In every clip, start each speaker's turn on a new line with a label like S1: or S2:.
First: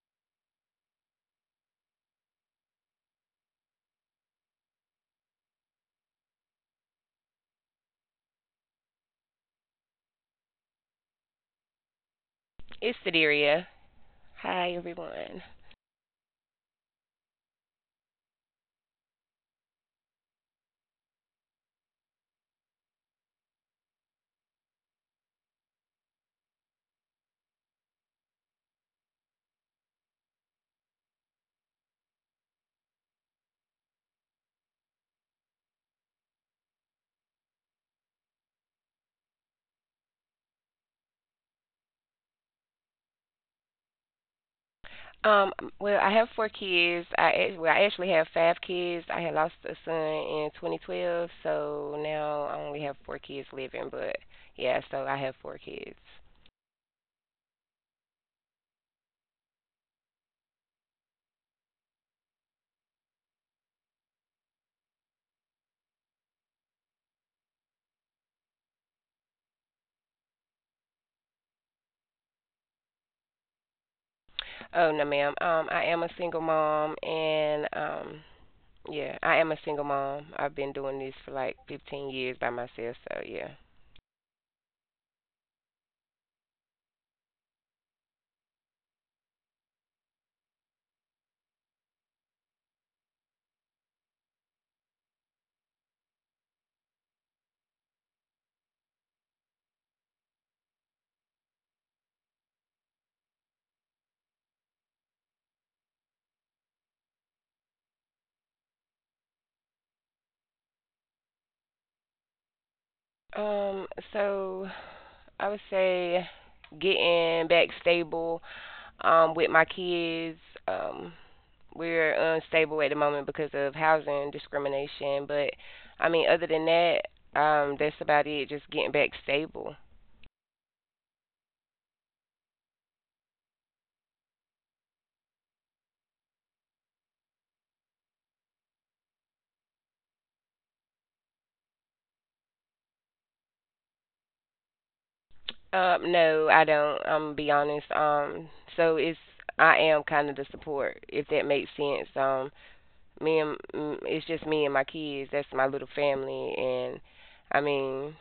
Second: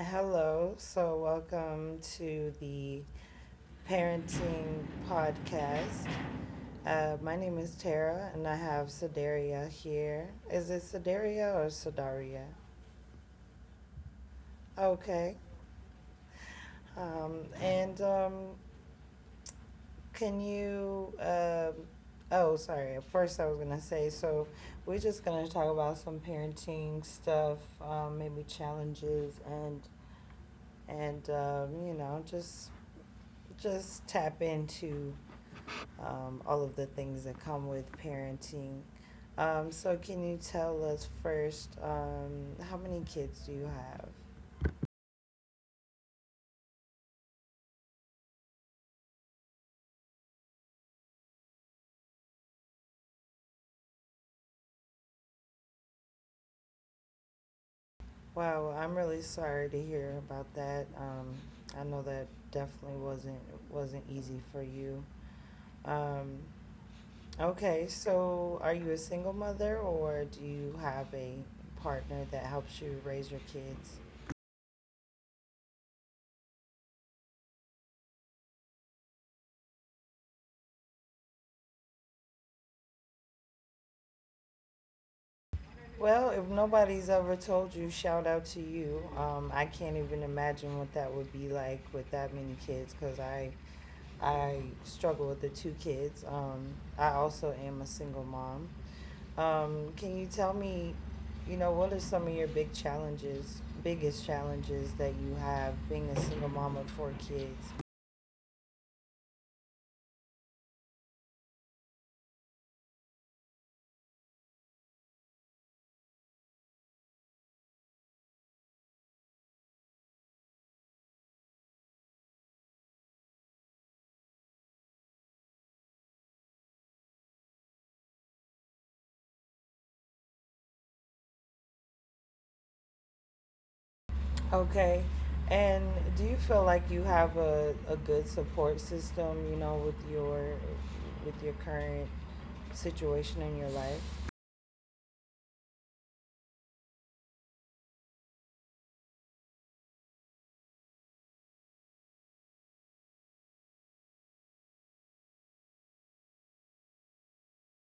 S1: Hello, so welcome to the Parenting Podcast. My name is Tara, and I have Sedaria here. Is it Sedaria or Sedaria?
S2: It's Sadiria. Hi,
S1: Okay.
S2: everyone.
S1: And can you? Oh, sorry. At first, I was gonna say. So we're just gonna talk about some parenting stuff, maybe challenges and you know just tap into all of the things that come with parenting. So can you tell us first how many kids do you have?
S2: Um, I have four kids. I actually have five kids. I had lost a son in 2012, so now I only have four kids living. But yeah, so I have four kids.
S1: Wow, I'm really sorry to hear about that. I know that definitely wasn't easy for you. Um, okay, so are you a single mother or do you have a partner that helps you raise your kids?
S2: Oh no, ma'am. I am a single mom, and yeah, I am a single mom. I've been doing this for like 15 years by myself. So yeah.
S1: Well, if nobody's ever told you, shout out to you. I can't even imagine what that would be like with that many kids because I struggle with the two kids. I also am a single mom. Can you tell me, you know, what are some of your big biggest challenges that you have being a single mom with four kids?
S2: Um, so I would say getting back stable with my kids. Um, we're unstable at the moment because of housing discrimination, but I mean, other than that, that's about it. Just getting back stable.
S1: Okay. And do you feel like you have a good support system, you know, with your current situation in your life?
S2: No, I don't. I'm gonna be honest. So it's I am kind of the support, if that makes sense. Me and it's just me and my kids. That's my little family, and I mean,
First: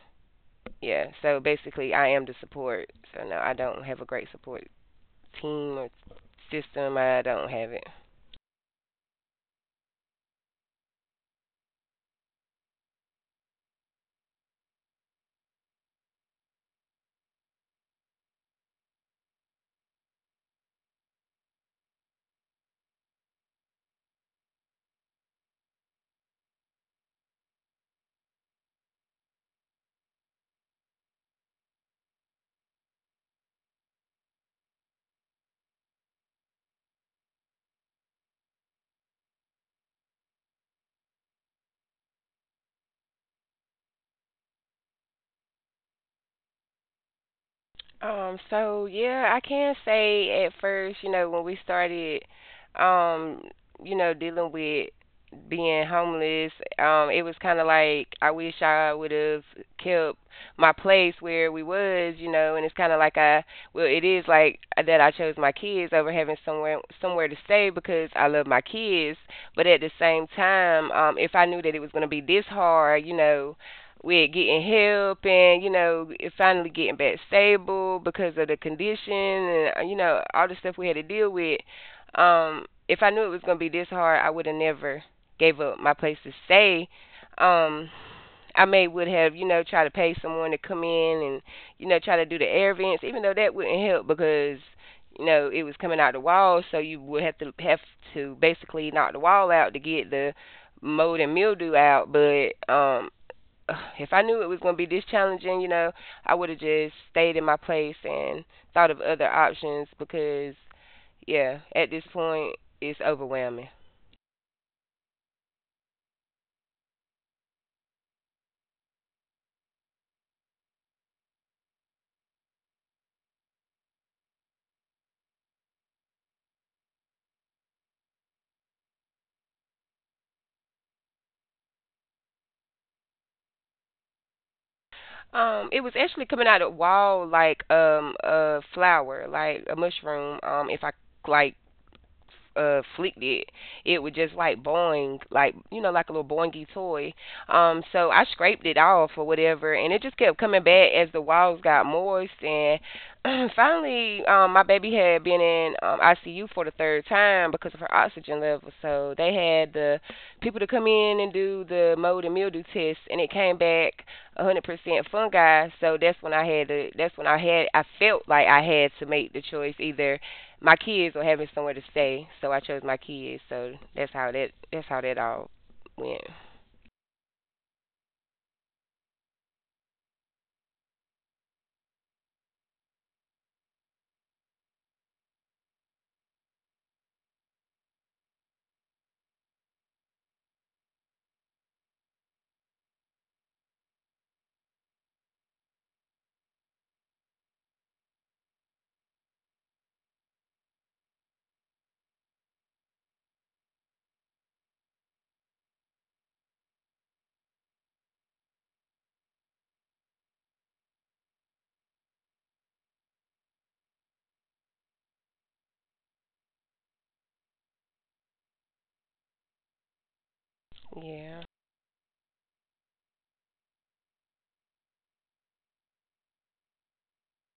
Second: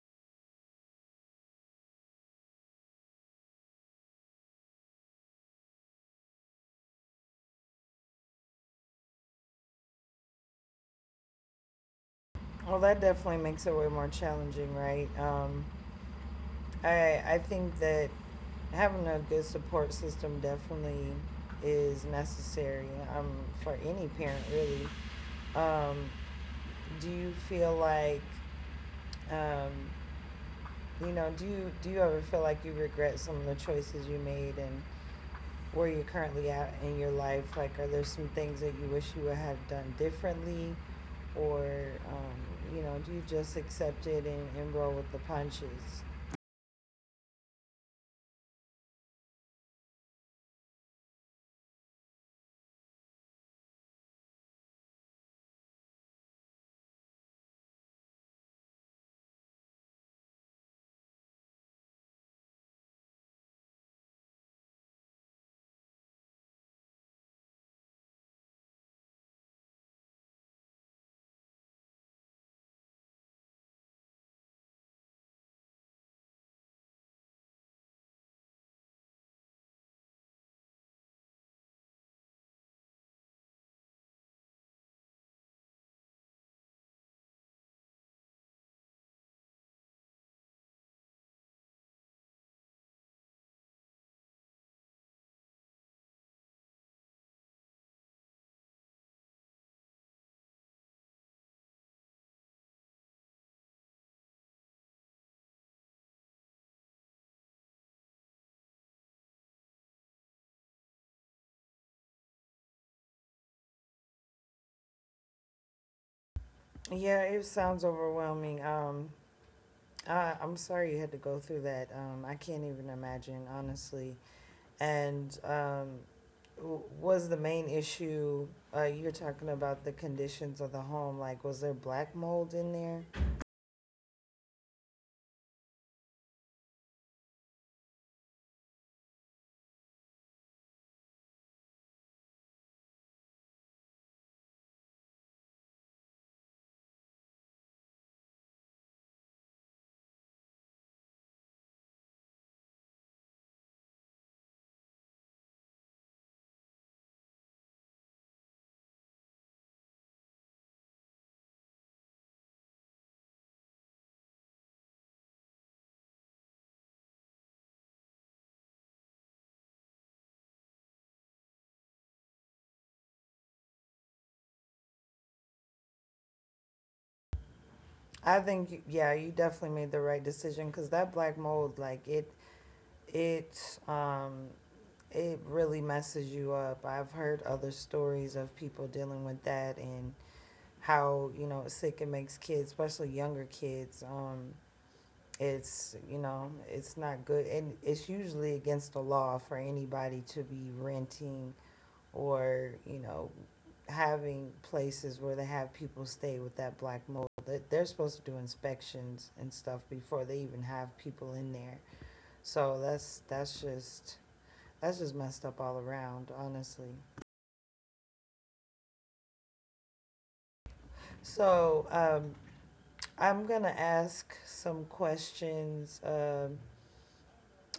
S2: yeah. So basically, I am the support. So no, I don't have a great support team or system. I don't have it.
S1: Well, that definitely makes it way more challenging, right? I think that having a good support system definitely is necessary, um, for any parent, really. Um, do you feel like um, you know do you ever feel like you regret some of the choices you made and where you're currently at in your life? Like, are there some things that you wish you would have done differently? Or, you know, do you just accept it and, roll with the punches?
S2: Yeah, I can say at first, you know, when we started, um, you know, dealing with being homeless, it was kind of like I wish I would have kept my place where we was, you know, and it's kind of like it is like that I chose my kids over having somewhere to stay because I love my kids, but at the same time, if I knew that it was going to be this hard, you know, with getting help and you know finally getting back stable because of the condition and you know all the stuff we had to deal with if I knew it was going to be this hard, I would have never gave up my place to stay. um I may would have, you know, try to pay someone to come in and, you know, try to do the air vents, even though that wouldn't help because, you know, it was coming out the wall, so you would have to basically knock the wall out to get the mold and mildew out. But if I knew it was going to be this challenging, you know, I would have just stayed in my place and thought of other options because, yeah, at this point, it's overwhelming.
S1: Yeah, it sounds overwhelming. I'm sorry you had to go through that. I can't even imagine, honestly. And um, was the main issue, you're talking about the conditions of the home, like, was there black mold in there?
S2: It was actually coming out of the wall like a flower, like a mushroom. If I like Fleek did. It was just like boing, like you know, like a little boingy toy. So I scraped it off or whatever, and it just kept coming back as the walls got moist. And finally, my baby had been in ICU for the third time because of her oxygen level. So they had the people to come in and do the mold and mildew test, and it came back 100% fungi. So that's when I had to. That's when I had. I felt like I had to make the choice either my kids were having somewhere to stay, so I chose my kids. So that's how that all went.
S1: Yeah, you definitely made the right decision because that black mold, like it, it really messes you up. I've heard other stories of people dealing with that and how, you know, sick it makes kids, especially younger kids. It's, you know, it's not good, and it's usually against the law for anybody to be renting or, you know, having places where they have people stay with that black mold. They're supposed to do inspections and stuff before they even have people in there, so that's just messed up all around, honestly.
S2: Yeah.
S1: So I'm gonna ask some questions, um,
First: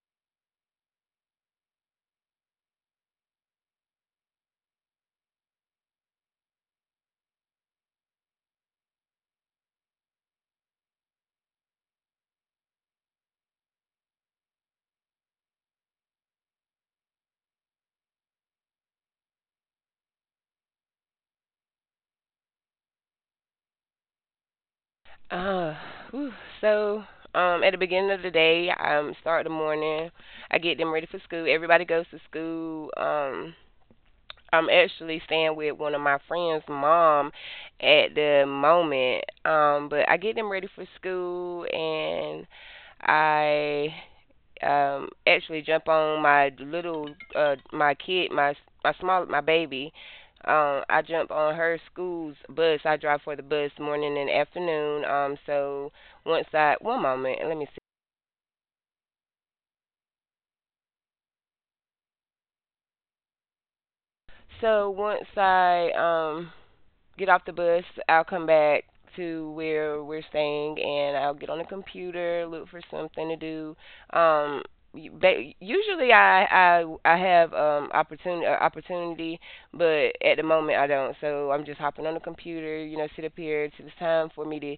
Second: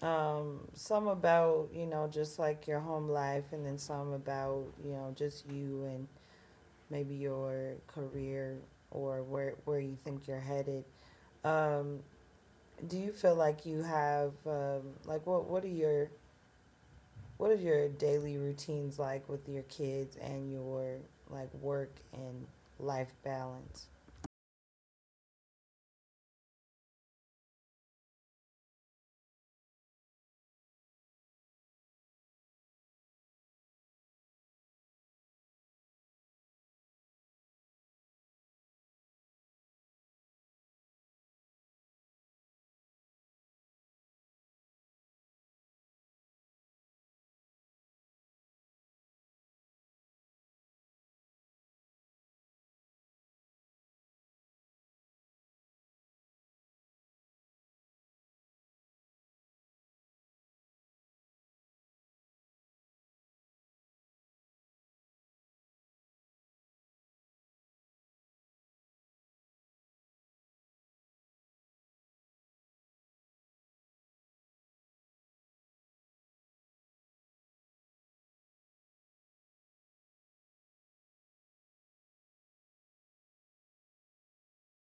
S1: um, some about, you know, just like your home life, and then some about, you know, just you and maybe your career or where you think you're headed. Um, do you feel like you have, like what are your daily routines like with your kids and your like work and life balance?
S2: Uh. Whew. So at the beginning of the day, I start the morning. I get them ready for school. Everybody goes to school. I'm actually staying with one of my friends' mom at the moment. But I get them ready for school and I actually jump on my little my kid my my small my baby. I jump on her school's bus. I drive for the bus morning and afternoon. Um so once I one moment let me see So once I get off the bus, I'll come back to where we're staying, and I'll get on the computer, look for something to do. Um, usually I have opportunity, but at the moment I don't. So I'm just hopping on the computer, you know, sit up here. It's time for me to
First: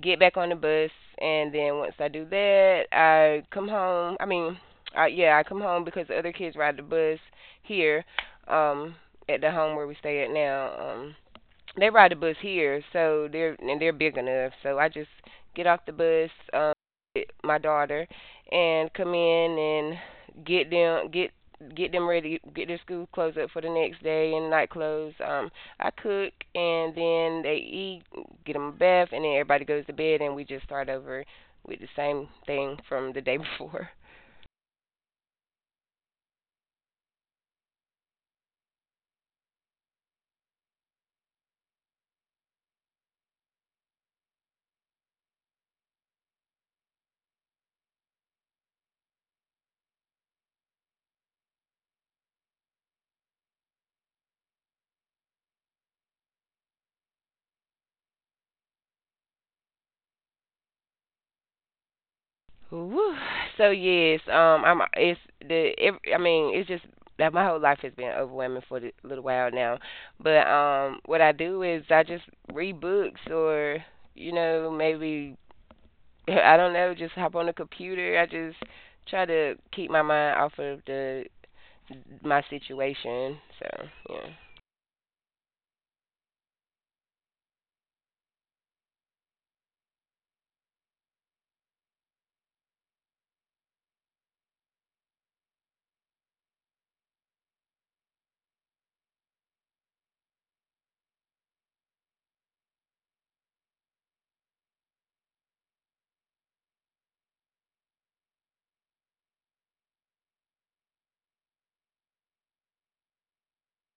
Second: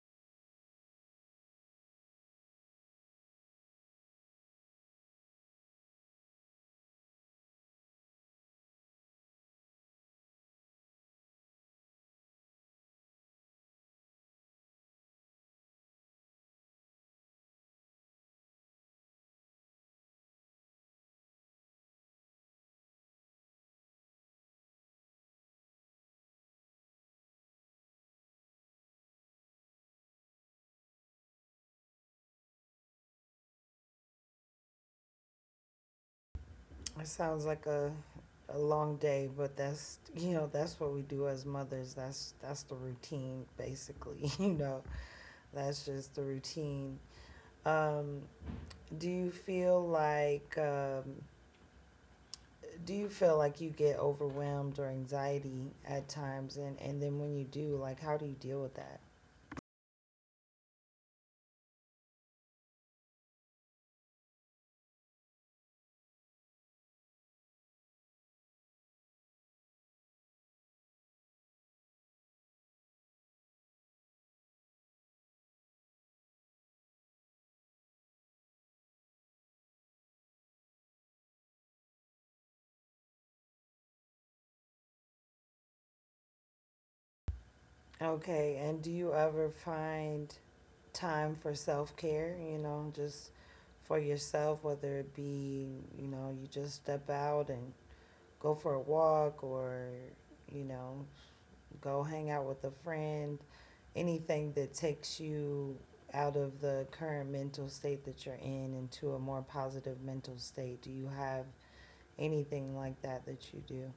S2: get back on the bus, and then once I do that, I, yeah, I come home because the other kids ride the bus here um at the home where we stay at now. They ride the bus here, so they're big enough. So I just get off the bus, get my daughter, and come in and get them ready, get their school clothes up for the next day and night clothes. I cook and then they eat, get them a bath, and then everybody goes to bed and we just start over with the same thing from the day before.
S1: It sounds like a long day, but that's, you know, that's what we do as mothers. That's the routine basically. You know that's just the routine. Um, do you feel like um, do you feel like you get overwhelmed or anxiety at times, and then when you do, like, how do you deal with that?
S2: Woo. So yes, I'm it's the every, I mean it's just that my whole life has been overwhelming for the little while now, but what I do is I just read books or you know maybe I don't know, just hop on the computer. I just try to keep my mind off of the my situation. So yeah.
S1: Okay, and do you ever find time for self-care, you know, just for yourself, whether it be, you know, you just step out and go for a walk or, you know, go hang out with a friend, anything that takes you out of the current mental state that you're in into a more positive mental state? Do you have anything like that that you do?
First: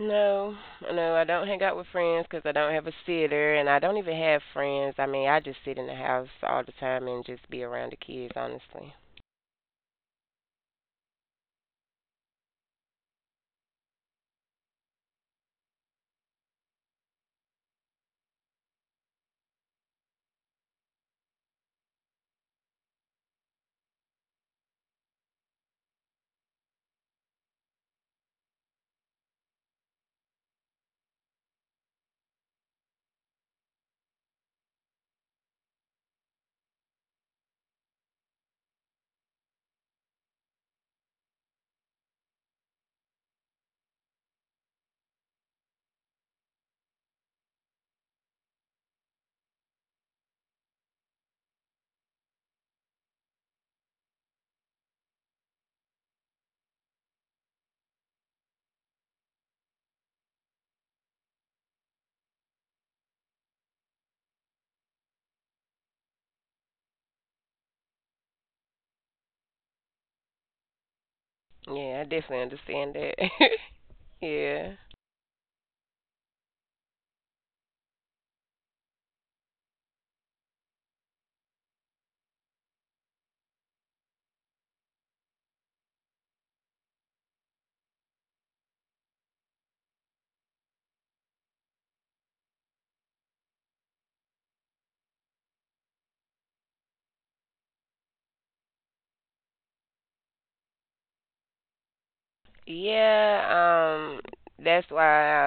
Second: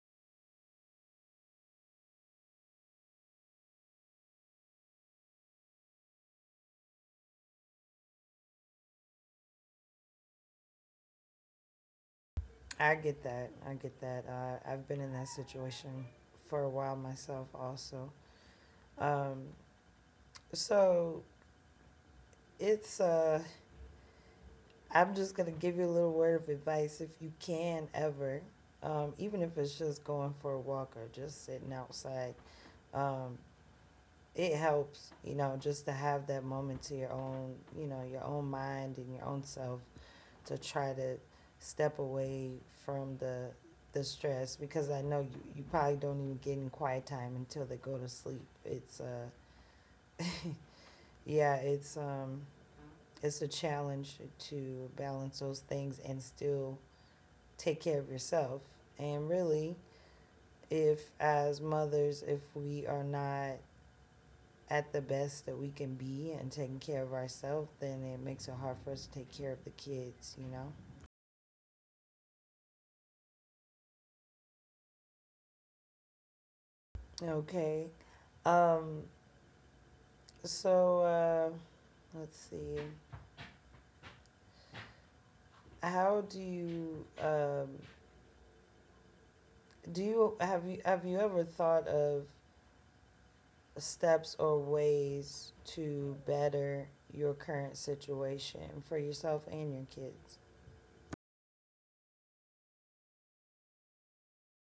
S2: No, no, I don't hang out with friends because I don't have a sitter, and I don't even have friends. I mean, I just sit in the house all the time and just be around the kids, honestly.
S1: I get that. I get that. I've been in that situation for a while myself, also. Um, so it's. I'm just gonna give you a little word of advice. If you can ever, even if it's just going for a walk or just sitting outside. Um, it helps, you know, just to have that moment to your own, you know, your own mind and your own self, to try to step away from the stress, because I know you probably don't even get in quiet time until they go to sleep. It's yeah, it's um it's a challenge to balance those things and still take care of yourself. And really, if as mothers, if we are not at the best that we can be and taking care of ourselves, then it makes it hard for us to take care of the kids, you know?
S2: Yeah, I definitely understand that. Yeah.
S1: Okay. Um, So uh, let's see. How do you have you have you ever thought of steps or ways to better your current situation for yourself and your
S2: Yeah, that's why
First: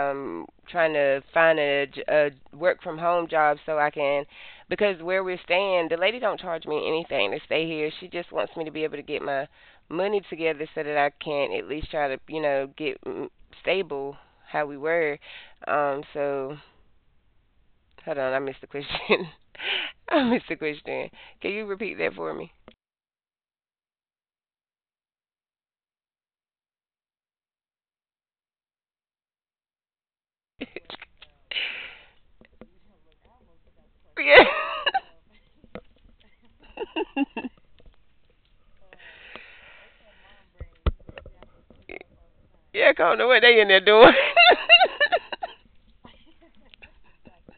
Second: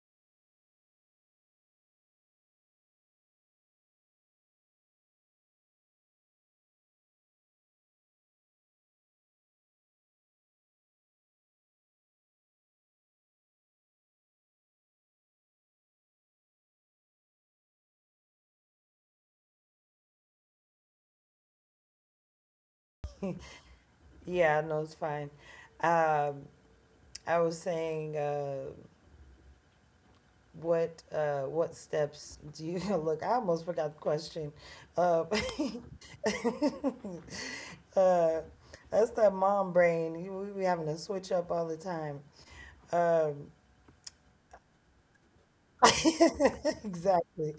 S2: I'm trying to find a work from home job so I can, because where we're staying, the lady don't charge me anything to stay here. She just wants me to be able to get my money together so that I can at least try to, you know, get stable how we were. Um, so hold on, I missed the question. I missed the question. Can you repeat that for me?
S1: kids? Yeah, I know it's fine. Um, I was saying what steps do you look? I almost forgot the
S2: Yeah,
S1: question. Uh, uh that's that mom brain. We be having to switch up all the time.
S2: yeah, I don't know what
S1: Um,
S2: they in there doing.
S1: exactly.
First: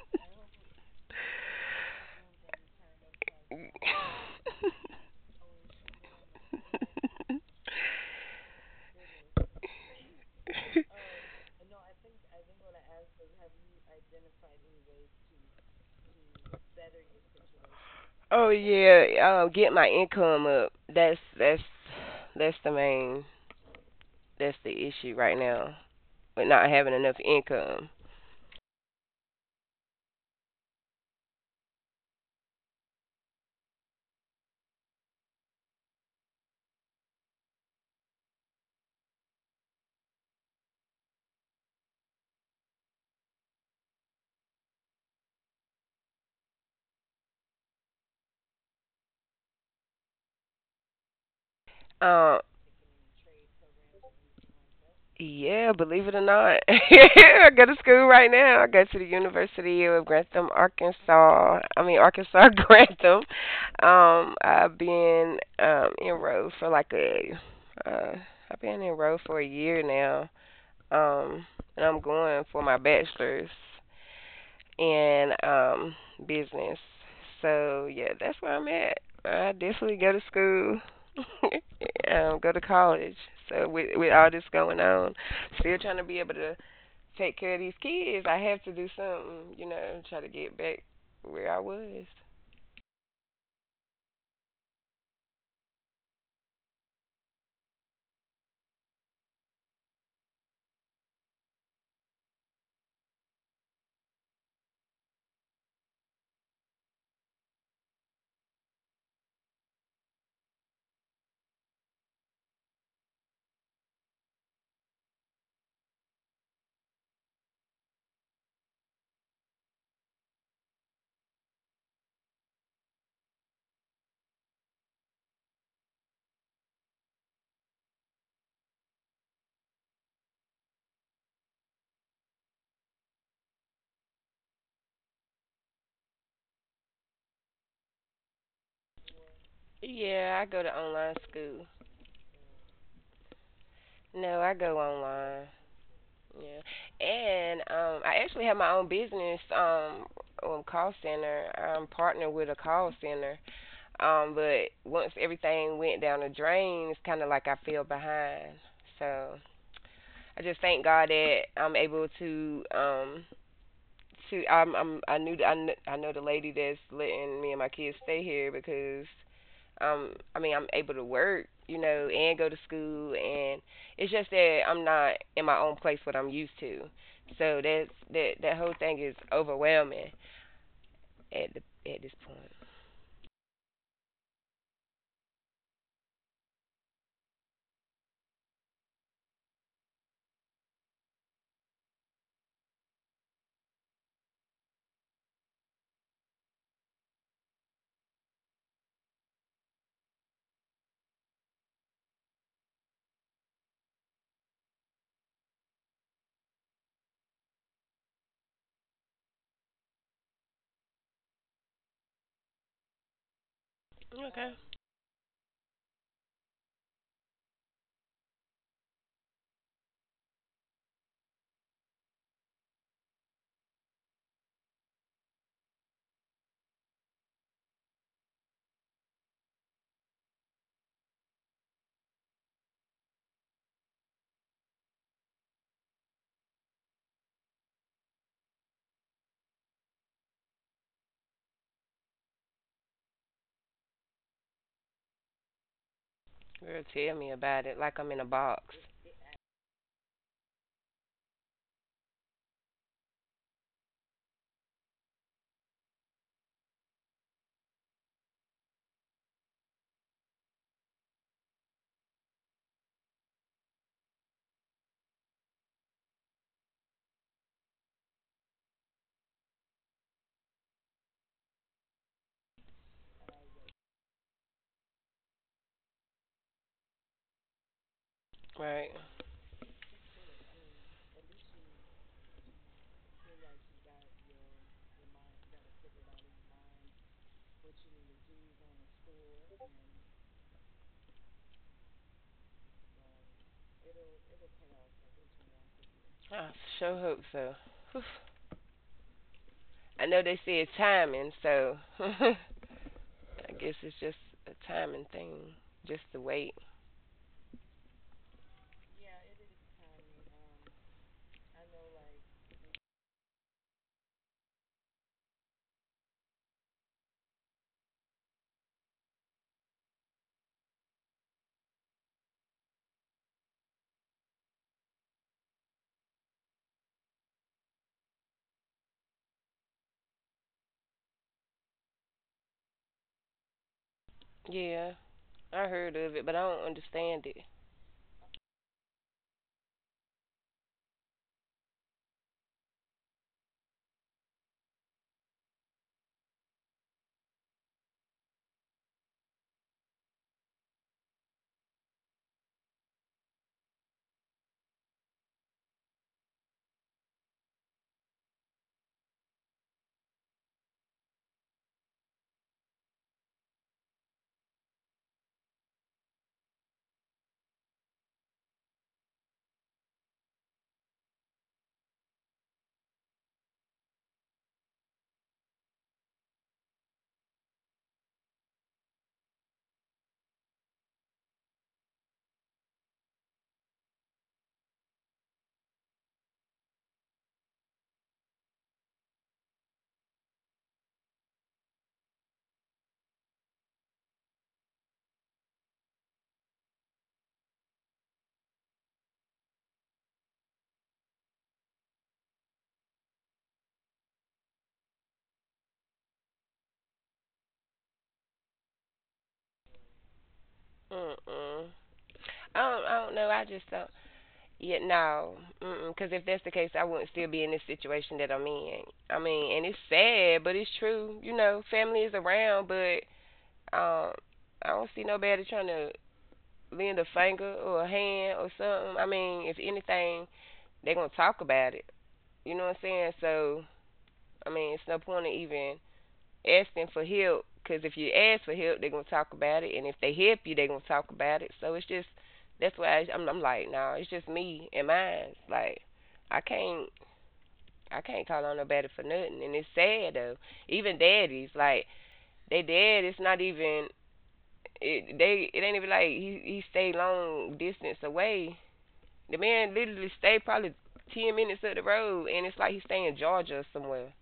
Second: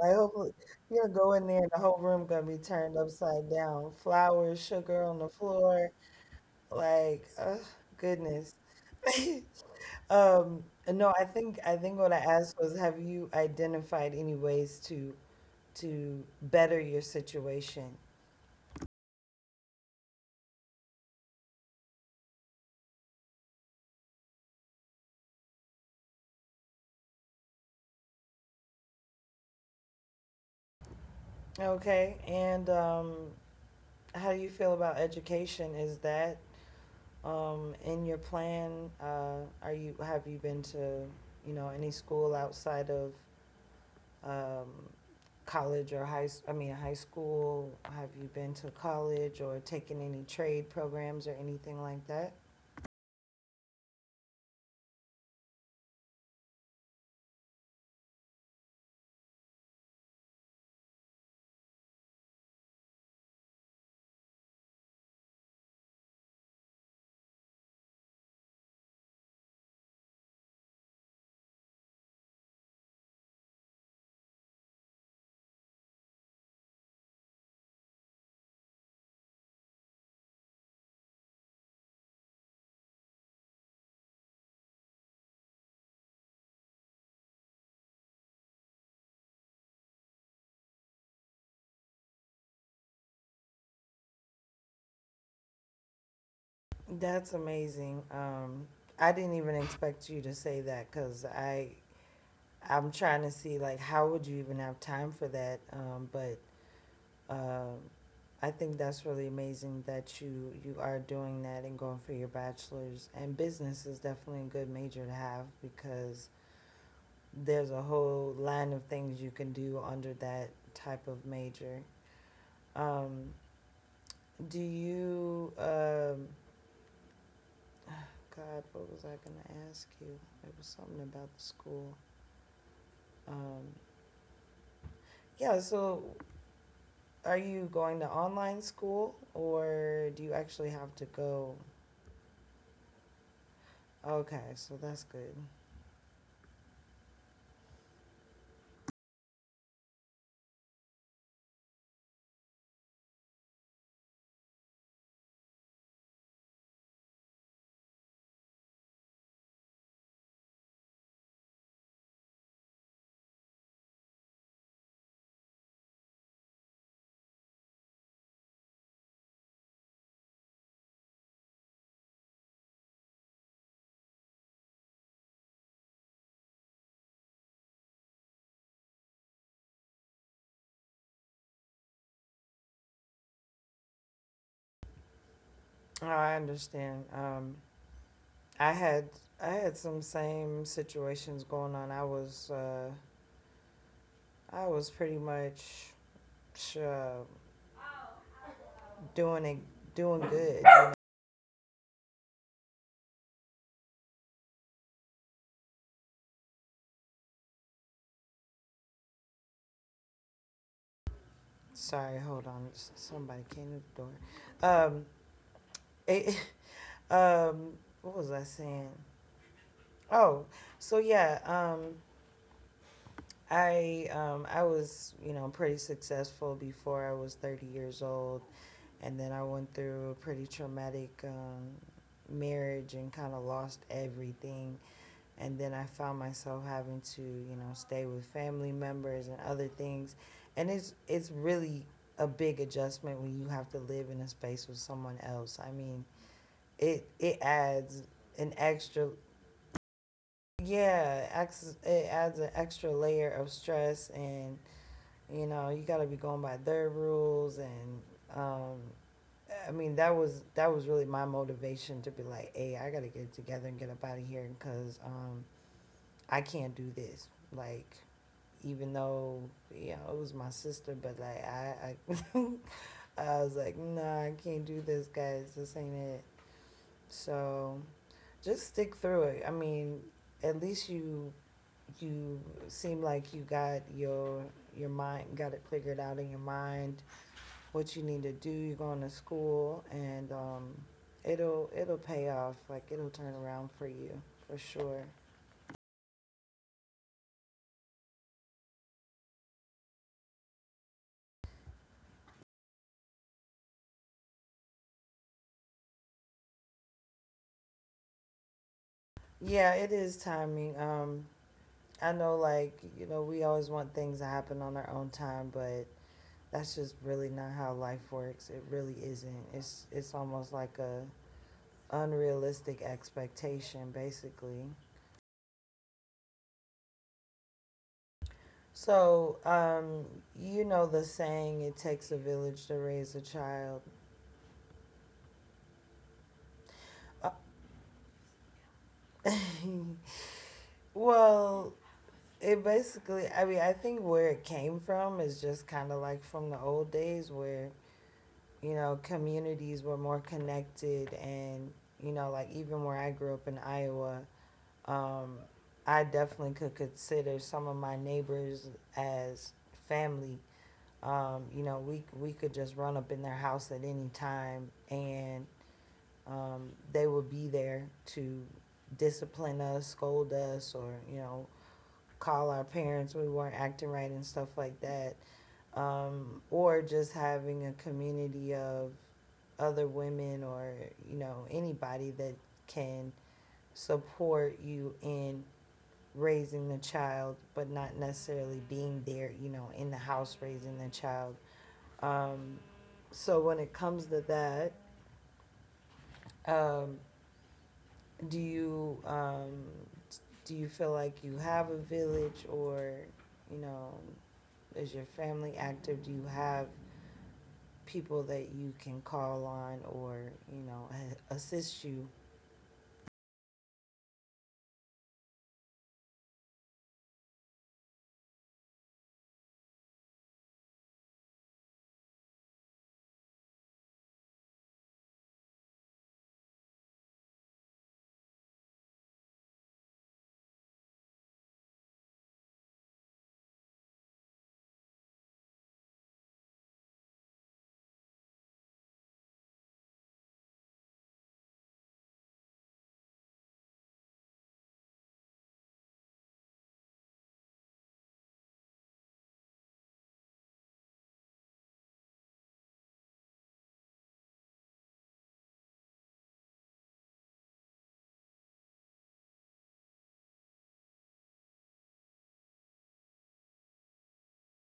S1: Like, hopefully you're gonna go in there and the whole room gonna be turned upside down. Flour, sugar on the floor, like, goodness. Um, no, I think what I asked was, have you identified any ways to better your situation.
S2: Oh yeah, get my income up. That's the main, that's the issue right now with not having enough income.
S1: Okay, and how do you feel about education? Is that, in your plan? Are you have you been to You know, any school outside of, um, college or high school. Have you been to college or taken any trade programs or anything like that?
S2: Um, yeah, believe it or not, I go to school right now. I go to the University of Grantham, Arkansas. I mean Arkansas Grantham. I've been enrolled for like a uh, I've been enrolled for a year now. Um, and I'm going for my bachelor's. And Business. So yeah, that's where I'm at. I definitely go to school, go to college. So with all this going on, still trying to be able to take care of these kids. I have to do something, you know, try to get back where I was.
S1: That's amazing. I didn't even expect you to say that because I I'm trying to see, like, how would you even have time for that? But um I think that's really amazing that you are doing that and going for your bachelor's. And business is definitely a good major to have, because there's a whole line of things you can do under that type of major. Um, do you? God, what was I gonna ask you? It was something about the school. Um, yeah, so are you going to online school,
S2: Yeah, I
S1: or
S2: go
S1: do
S2: to
S1: you
S2: online
S1: actually have to
S2: school.
S1: go?
S2: No, I go
S1: Okay, so
S2: online.
S1: that's good.
S2: Yeah. And I actually have my own business call center. I'm partnered with a call center. But once everything went down the drain, it's kind of like I fell behind. So I just thank God that I'm able to shoot, I'm, I knew, I, kn- I know the lady that's letting me and my kids stay here because, I mean, I'm able to work, you know, and go to school, and it's just that I'm not in my own place what I'm used to. So that whole thing is overwhelming at the at this point.
S1: Oh, I understand. I had I had some same situations going on. I was pretty much, uh, doing it doing good. Sorry, hold on. Somebody came to the door.
S2: Okay.
S1: It, um, what was I saying? Oh, so yeah. I was, you know, pretty successful before I was 30 years old, and then I went through a pretty traumatic, marriage, and kind of lost everything. And then I found myself having to, you know, stay with family members and other things, and it's really a big adjustment when you have to live in a space with someone else. I mean, it
S2: Girl, tell me
S1: adds
S2: about it.
S1: an
S2: Like I'm in a
S1: extra,
S2: box.
S1: yeah, it adds an extra layer of stress. And, you know, you got to be going by their rules, and, um, I mean, that was really my motivation to be like, hey, I got to get it together and get up out of here, because, I can't do this. Like, even though, you know, it was my sister, but like I was like, nah, I can't do this, guys. This ain't it. So just stick through it.
S2: Right.
S1: I mean, at least you seem like you got your mind got it figured out in your mind what you need to do. You're going to school, and, it'll pay off. Like, it'll turn around for you for sure.
S2: I sure hope so. Whew. I know they said timing, so I guess it's just a timing thing. Just to wait.
S1: Yeah, it is timing. I know, like, you know, we always want things to happen on our own time, but that's just really not how life works. It really isn't. It's almost like a unrealistic expectation, basically. So, you know the saying, it takes a village to raise a child.
S2: Yeah, I heard of it, but I don't understand it.
S1: Well, it basically, I mean, I think where it came from is just kind of like from the old days where, you know, communities were more connected. And, you know, like, even where I grew up in Iowa, um, I definitely could consider some of my neighbors as family. You know, we could just run up in their house at any time, and they would be there to discipline us, scold us, or, you know, call our parents we weren't acting right and stuff like that. Or just having a community of other women, or you know, anybody that can support you in raising the child, but not necessarily being there, you know, in the house raising the child. um, so when it comes to that, um, do you do you feel like you have a village, or you know, is your family active? Do you have people that you can call on, or, you know, assist you?
S2: Mm-mm. I don't. I don't know. I just don't. Yeah, no. Mm-mm. Because if that's the case, I wouldn't still be in this situation that I'm in. I mean, and it's sad, but it's true. You know, family is around, but um, I don't see nobody trying to lend a finger or a hand or something. I mean, if anything, they're gonna talk about it. You know what I'm saying? So, I mean, it's no point in even asking for help because if you ask for help, they're gonna talk about it, and if they help you, they're gonna talk about it. So it's just that's why I'm like, no, nah, it's just me and mine. Like I can't I can't call on nobody for nothing, and it's sad though. Even daddies, like they dad, it's not even it. They it ain't even like he stayed long distance away. The man literally stayed probably 10 minutes up the road, and it's like he stay in Georgia or somewhere.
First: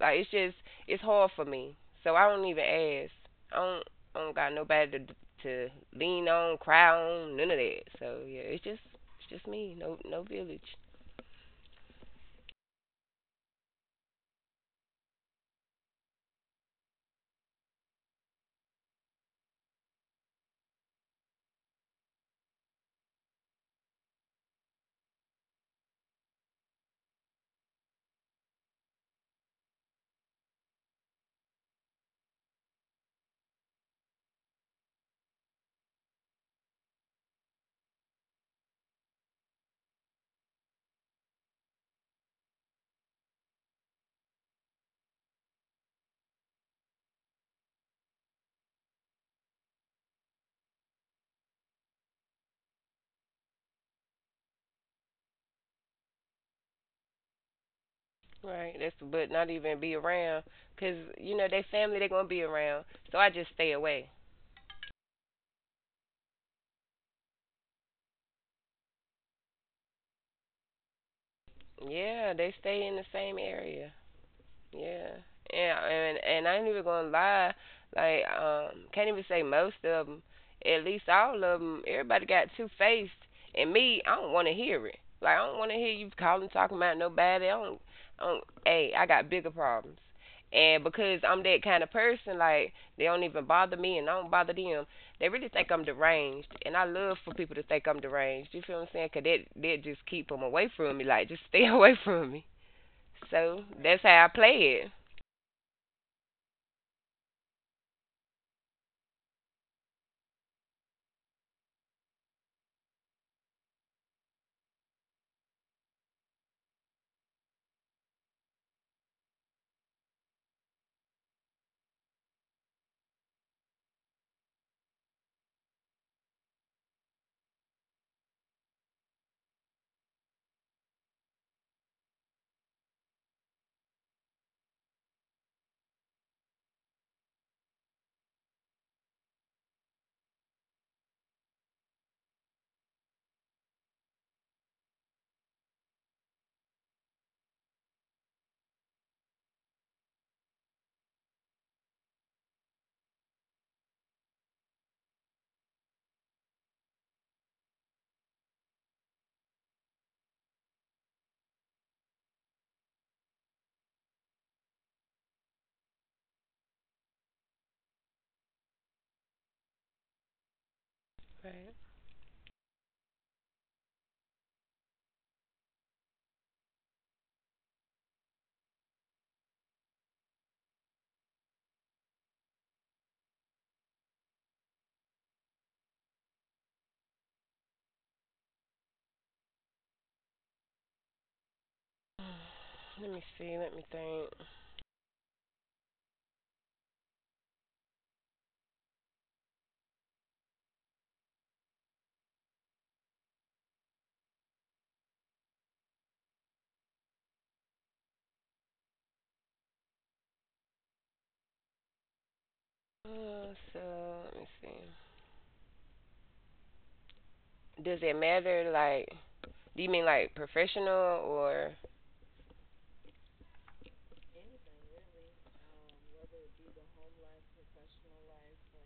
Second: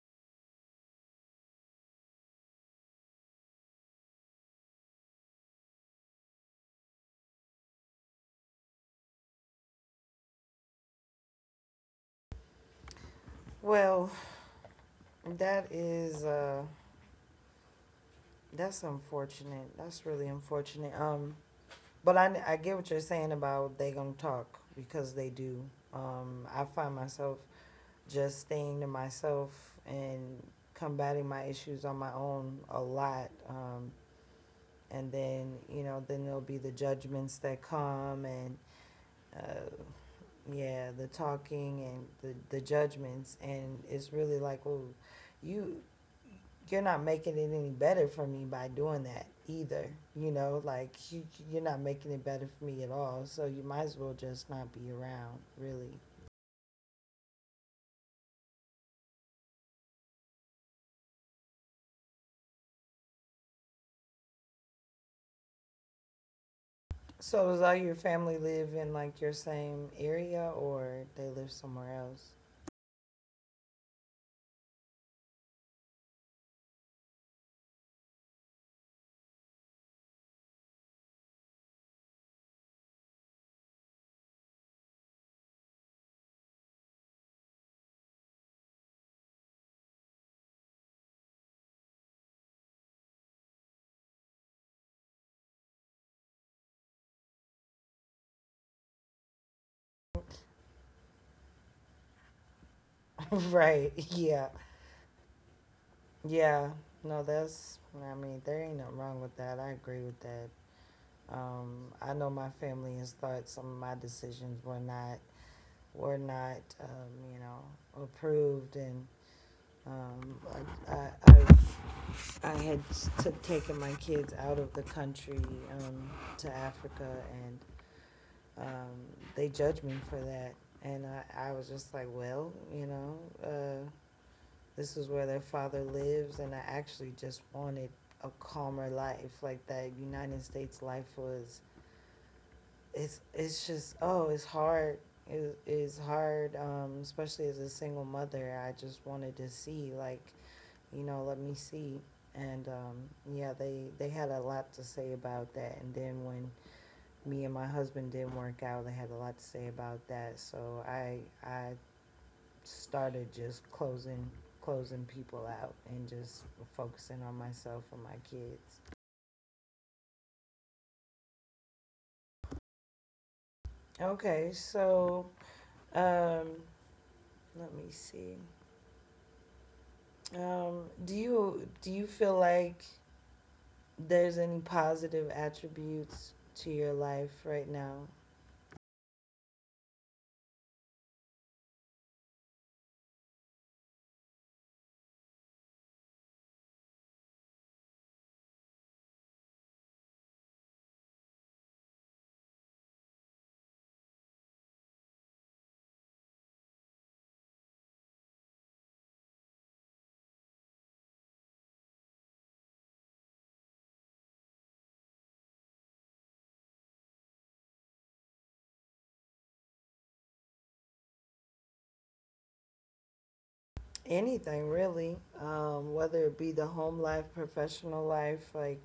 S2: Like it's just it's hard for me, so I don't even ask. I don't I don't got nobody to to lean on, cry on, none of that. So yeah, it's just me. No, no village.
S1: Well, that is that's unfortunate. That's really unfortunate. But I get what you're saying about they gonna talk, because they do. I find myself just staying to myself and combating my issues on my own a lot. And then, you know, then there'll be the judgments that come, and uh, yeah, the talking and the judgments, and it's really like, well, you you're not making it any better for me by doing that either. You know, like you're not making it better for me at all. So you might as well just not be around, really.
S2: Right. That's, but not even be around, 'cause you know they family they gonna be around. So I just stay away.
S1: So does all your family live in like your same area, or they live somewhere else?
S2: Yeah, they stay in the same area. Yeah. Yeah, and I ain't even gonna lie, like can't even say most of them. At least all of them, everybody got two faced, and me, I don't want to hear it. Like I don't want to hear you calling talking about nobody. I don't. Hey, I got bigger problems, and because I'm that kind of person, like they don't even bother me, and I don't bother them. They really think I'm deranged, and I love for people to think I'm deranged. You feel what I'm saying? 'Cause that just keep them away from me. Like just stay away from me. So
S1: Right.
S2: that's how I
S1: Yeah.
S2: play it.
S1: Yeah. No, that's. I mean, there ain't nothing wrong with that. I agree with that. I know my family has thought some of my decisions were not you know, approved, and um, I I had taken my kids out of the country, um, to Africa, and um, they judged me for that, and I was just like, well, you know, this is where their father lives, and I actually just wanted a calmer life. Like that United States life was it's just, oh, it's hard. It's hard, especially as a single mother. I just wanted to see, like, you know, let me see. And yeah, they had a lot to say about that. And then when me and my husband didn't work out, they had a lot to say about that, so I started just closing, closing people out, and just focusing on myself and my kids.
S2: Right.
S1: Okay, so um let me see. Do you feel like there's any positive attributes to your life right now?
S2: Let me see. Let me think. So let me see. Does it matter? Like, do you mean like professional or?
S1: Anything really, whether it be the home life, professional life, like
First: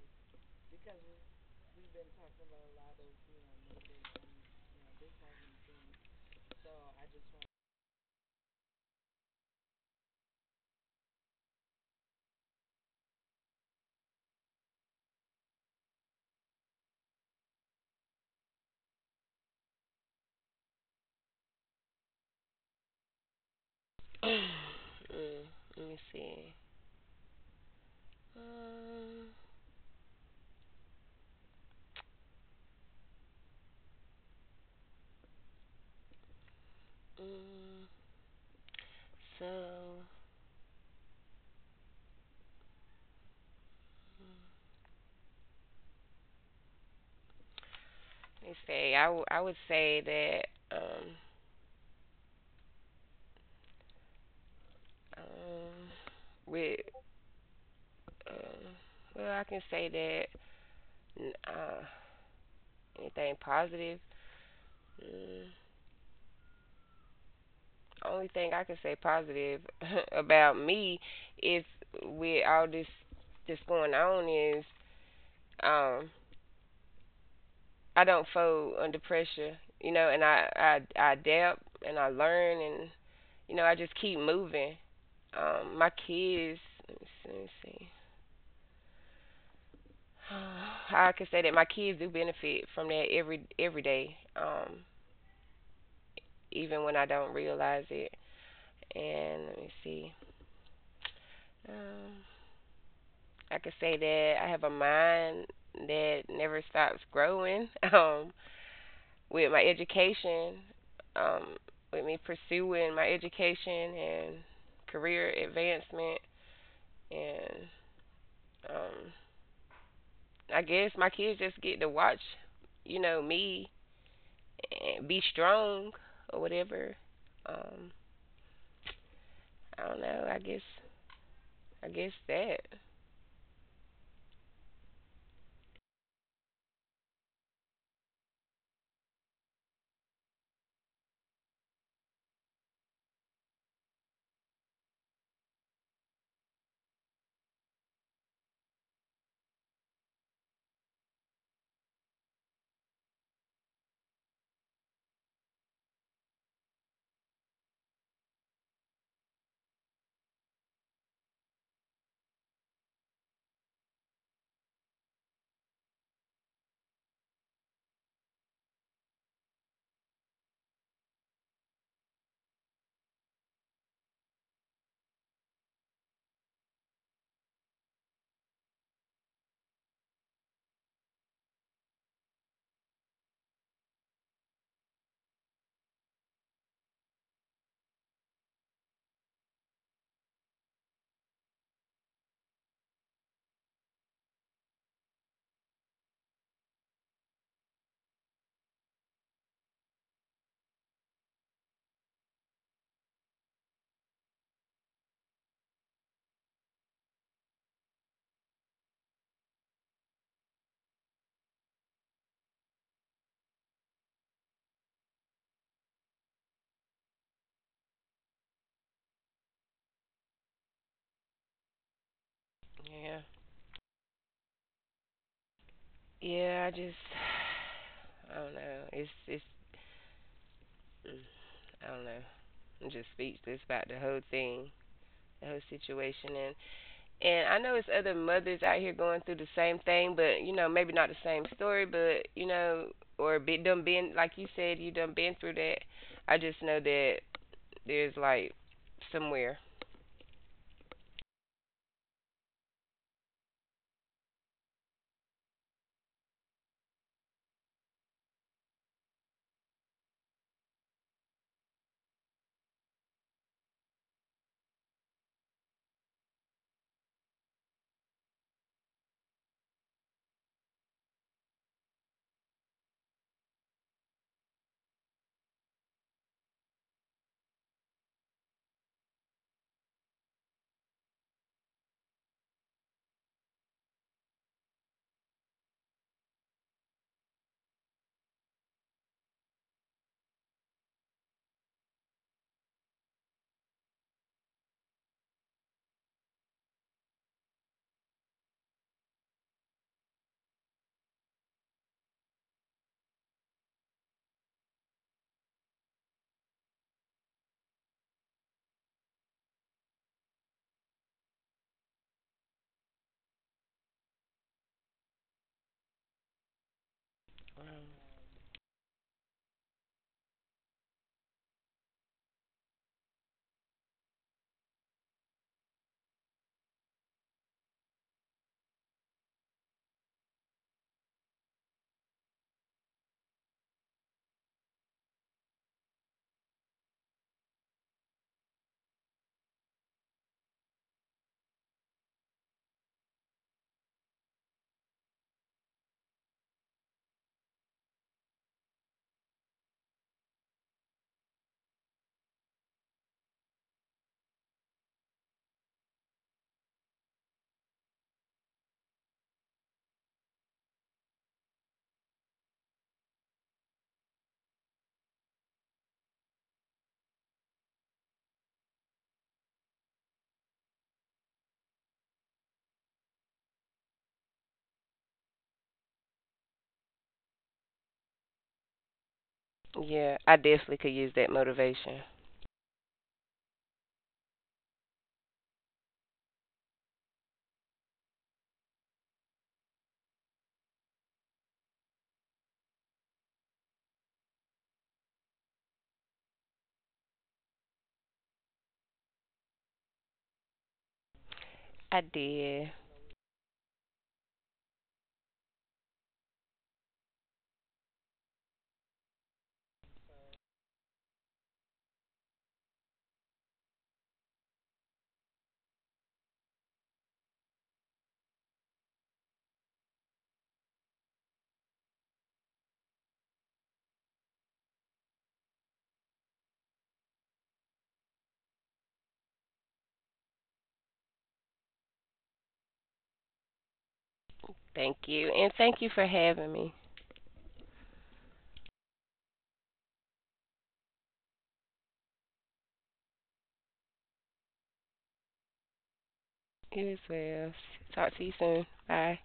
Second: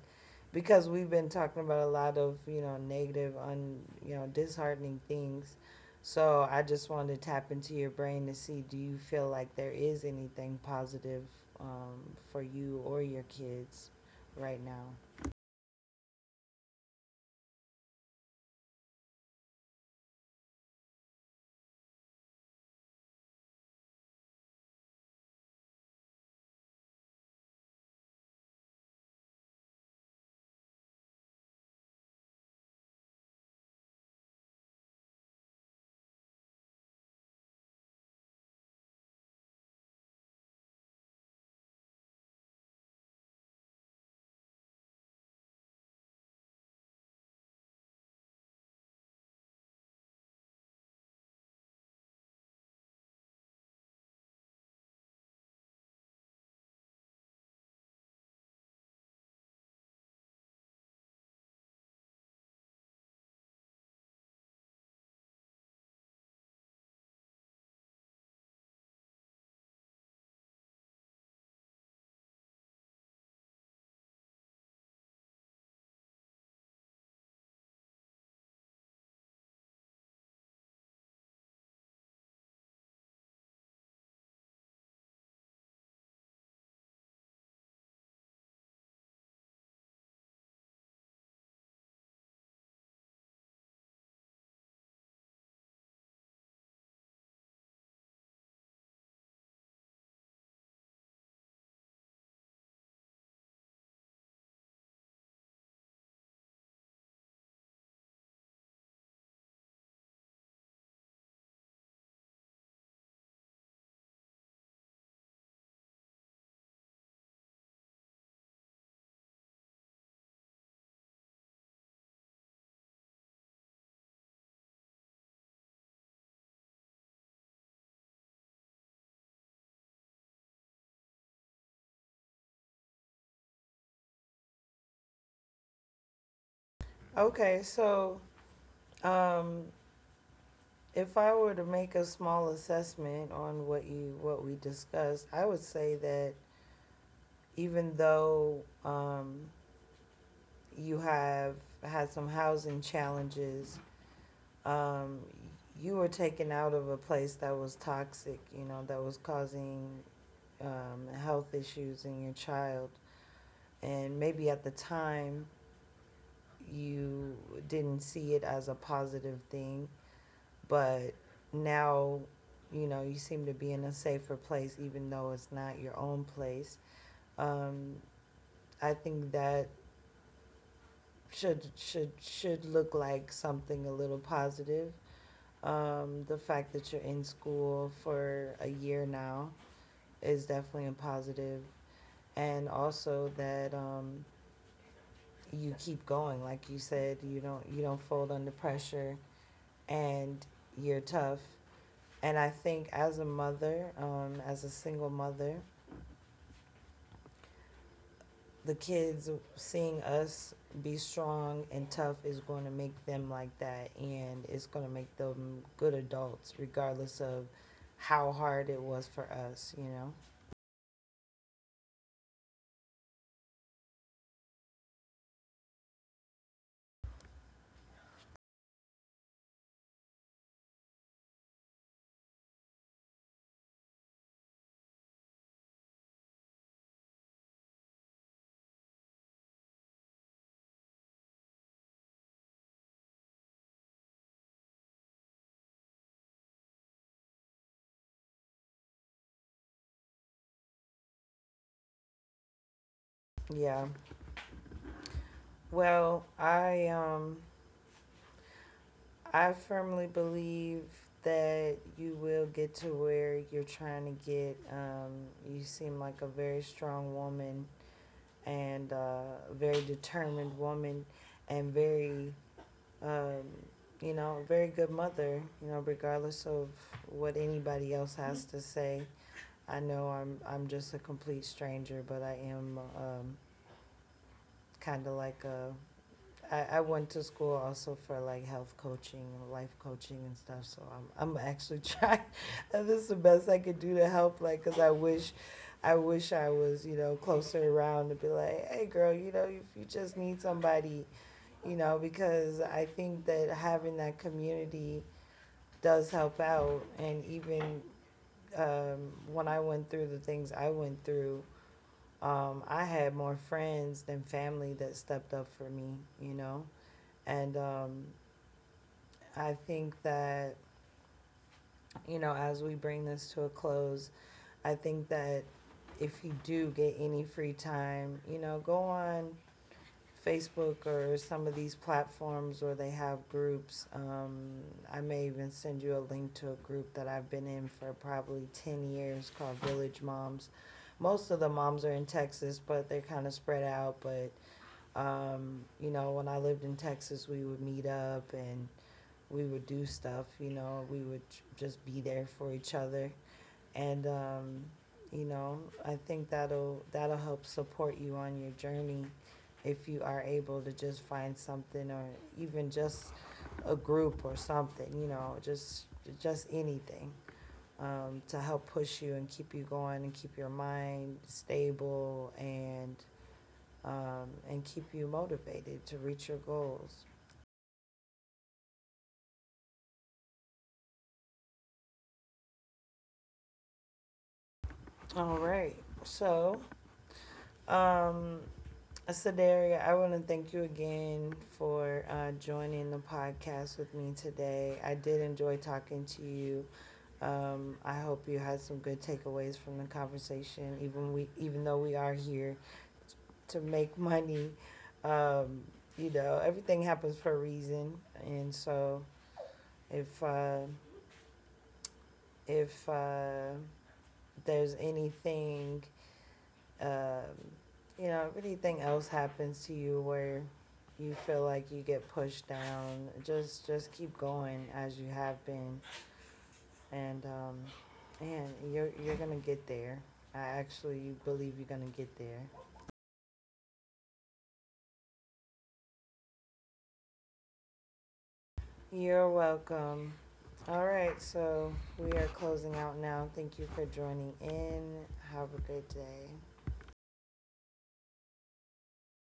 S1: because we've been talking about a lot of, you know, negative, un you know, disheartening things. So I just wanted to tap into your brain to see, do you feel like there is anything positive, for you or your kids right now?
S2: mm, let me see. Um, mm, so let me say. I would say that um with um well, I can say that n- uh anything positive. Mm, only thing I can say positive about me is with all this that's going on is um I don't fold under pressure, you know, and I adapt and I learn and you know I just keep moving. My kids, let me see. I can say that my kids do benefit from that every day, even when I don't realize it. And let me see. Um, I could say that I have a mind that never stops growing. With my education, um, with me pursuing my education and career advancement, and um, I guess my kids just get to watch, you know, me and be strong or whatever. Um, I don't know. I guess that.
S1: Okay, so um, if I were to make a small assessment on what what we discussed, I would say that even though, you have had some housing challenges, um, you were taken out of a place that was toxic, you know, that was causing, health issues in your child. And maybe at the time, you didn't see it as a positive thing. But now, you know, you seem to be in a safer place, even though it's not your own place. Um, I think that should look like something a little positive. The fact that you're in school for a year now is definitely a positive, and also that you keep going. Like you said, you don't fold under pressure, and you're tough. And I think as a mother, as a single mother, the kids seeing us be strong and tough is going to make them like that. And it's going to make them good adults, regardless of how hard it was for us, you know?
S2: Yeah. Yeah. I just I don't know. It's I don't know. I'm just speechless about the whole thing, the whole situation, and I know it's other mothers out here going through the same thing, but you know maybe not the same story, but you know or be done been like you said you done been through that. I just know that there's like somewhere.
S1: Yeah. Well, I firmly believe that you will get to where you're trying to get. You seem like a very strong woman, and very determined woman, and very um, you know, very good mother, you know, regardless of what anybody else has to say. I know I'm just a complete stranger, but I am, kind of like a I went to school also for like health coaching, and life coaching and stuff. So I'm actually trying. This is the best I could do to help. Like, cause I wish, I wish I was, you know, closer around to be like, hey, girl, you know, if you just need somebody, you know, because I think that having that community does help out. And even when I went through the things I went through, I had more friends than family that stepped up for me, you know. And I think that, you know, as we bring this to a close, I think that if you do get any free time, you know, go on Facebook or some of these platforms where they have groups. I may even send you a link to a group that I've been in for probably 10 years called Village Moms. Most of the moms are in Texas, but they're kind of spread out. But, you know, when I lived in Texas, we would meet up and we would do stuff, you know, we would just be there for each other. And, you know, I think that'll, that'll help support you on your journey if you are able to just find something, or even just a group or something, you know, just anything, to help push you and keep you going and keep your mind stable, and keep you motivated to reach your goals.
S2: Yeah, I definitely could use that motivation.
S1: All right, so um, Sadaria, I want to thank you again for joining the podcast with me today. I did enjoy talking to you. I hope you had some good takeaways from the conversation.
S2: I
S1: Even even though
S2: did.
S1: we are here to make money, um, you know, everything happens for a reason. And so, if uh, if there's anything um, you know, if anything else happens to you where you feel like you get pushed down, just keep going as you have been, and um, and you're gonna get there. I actually believe you're gonna get there.
S2: Thank you, and thank you for having me.
S1: You're welcome. All right, so we are closing out now. Thank you for joining in. Have a good day.
S2: You as well. Talk to you soon. Bye.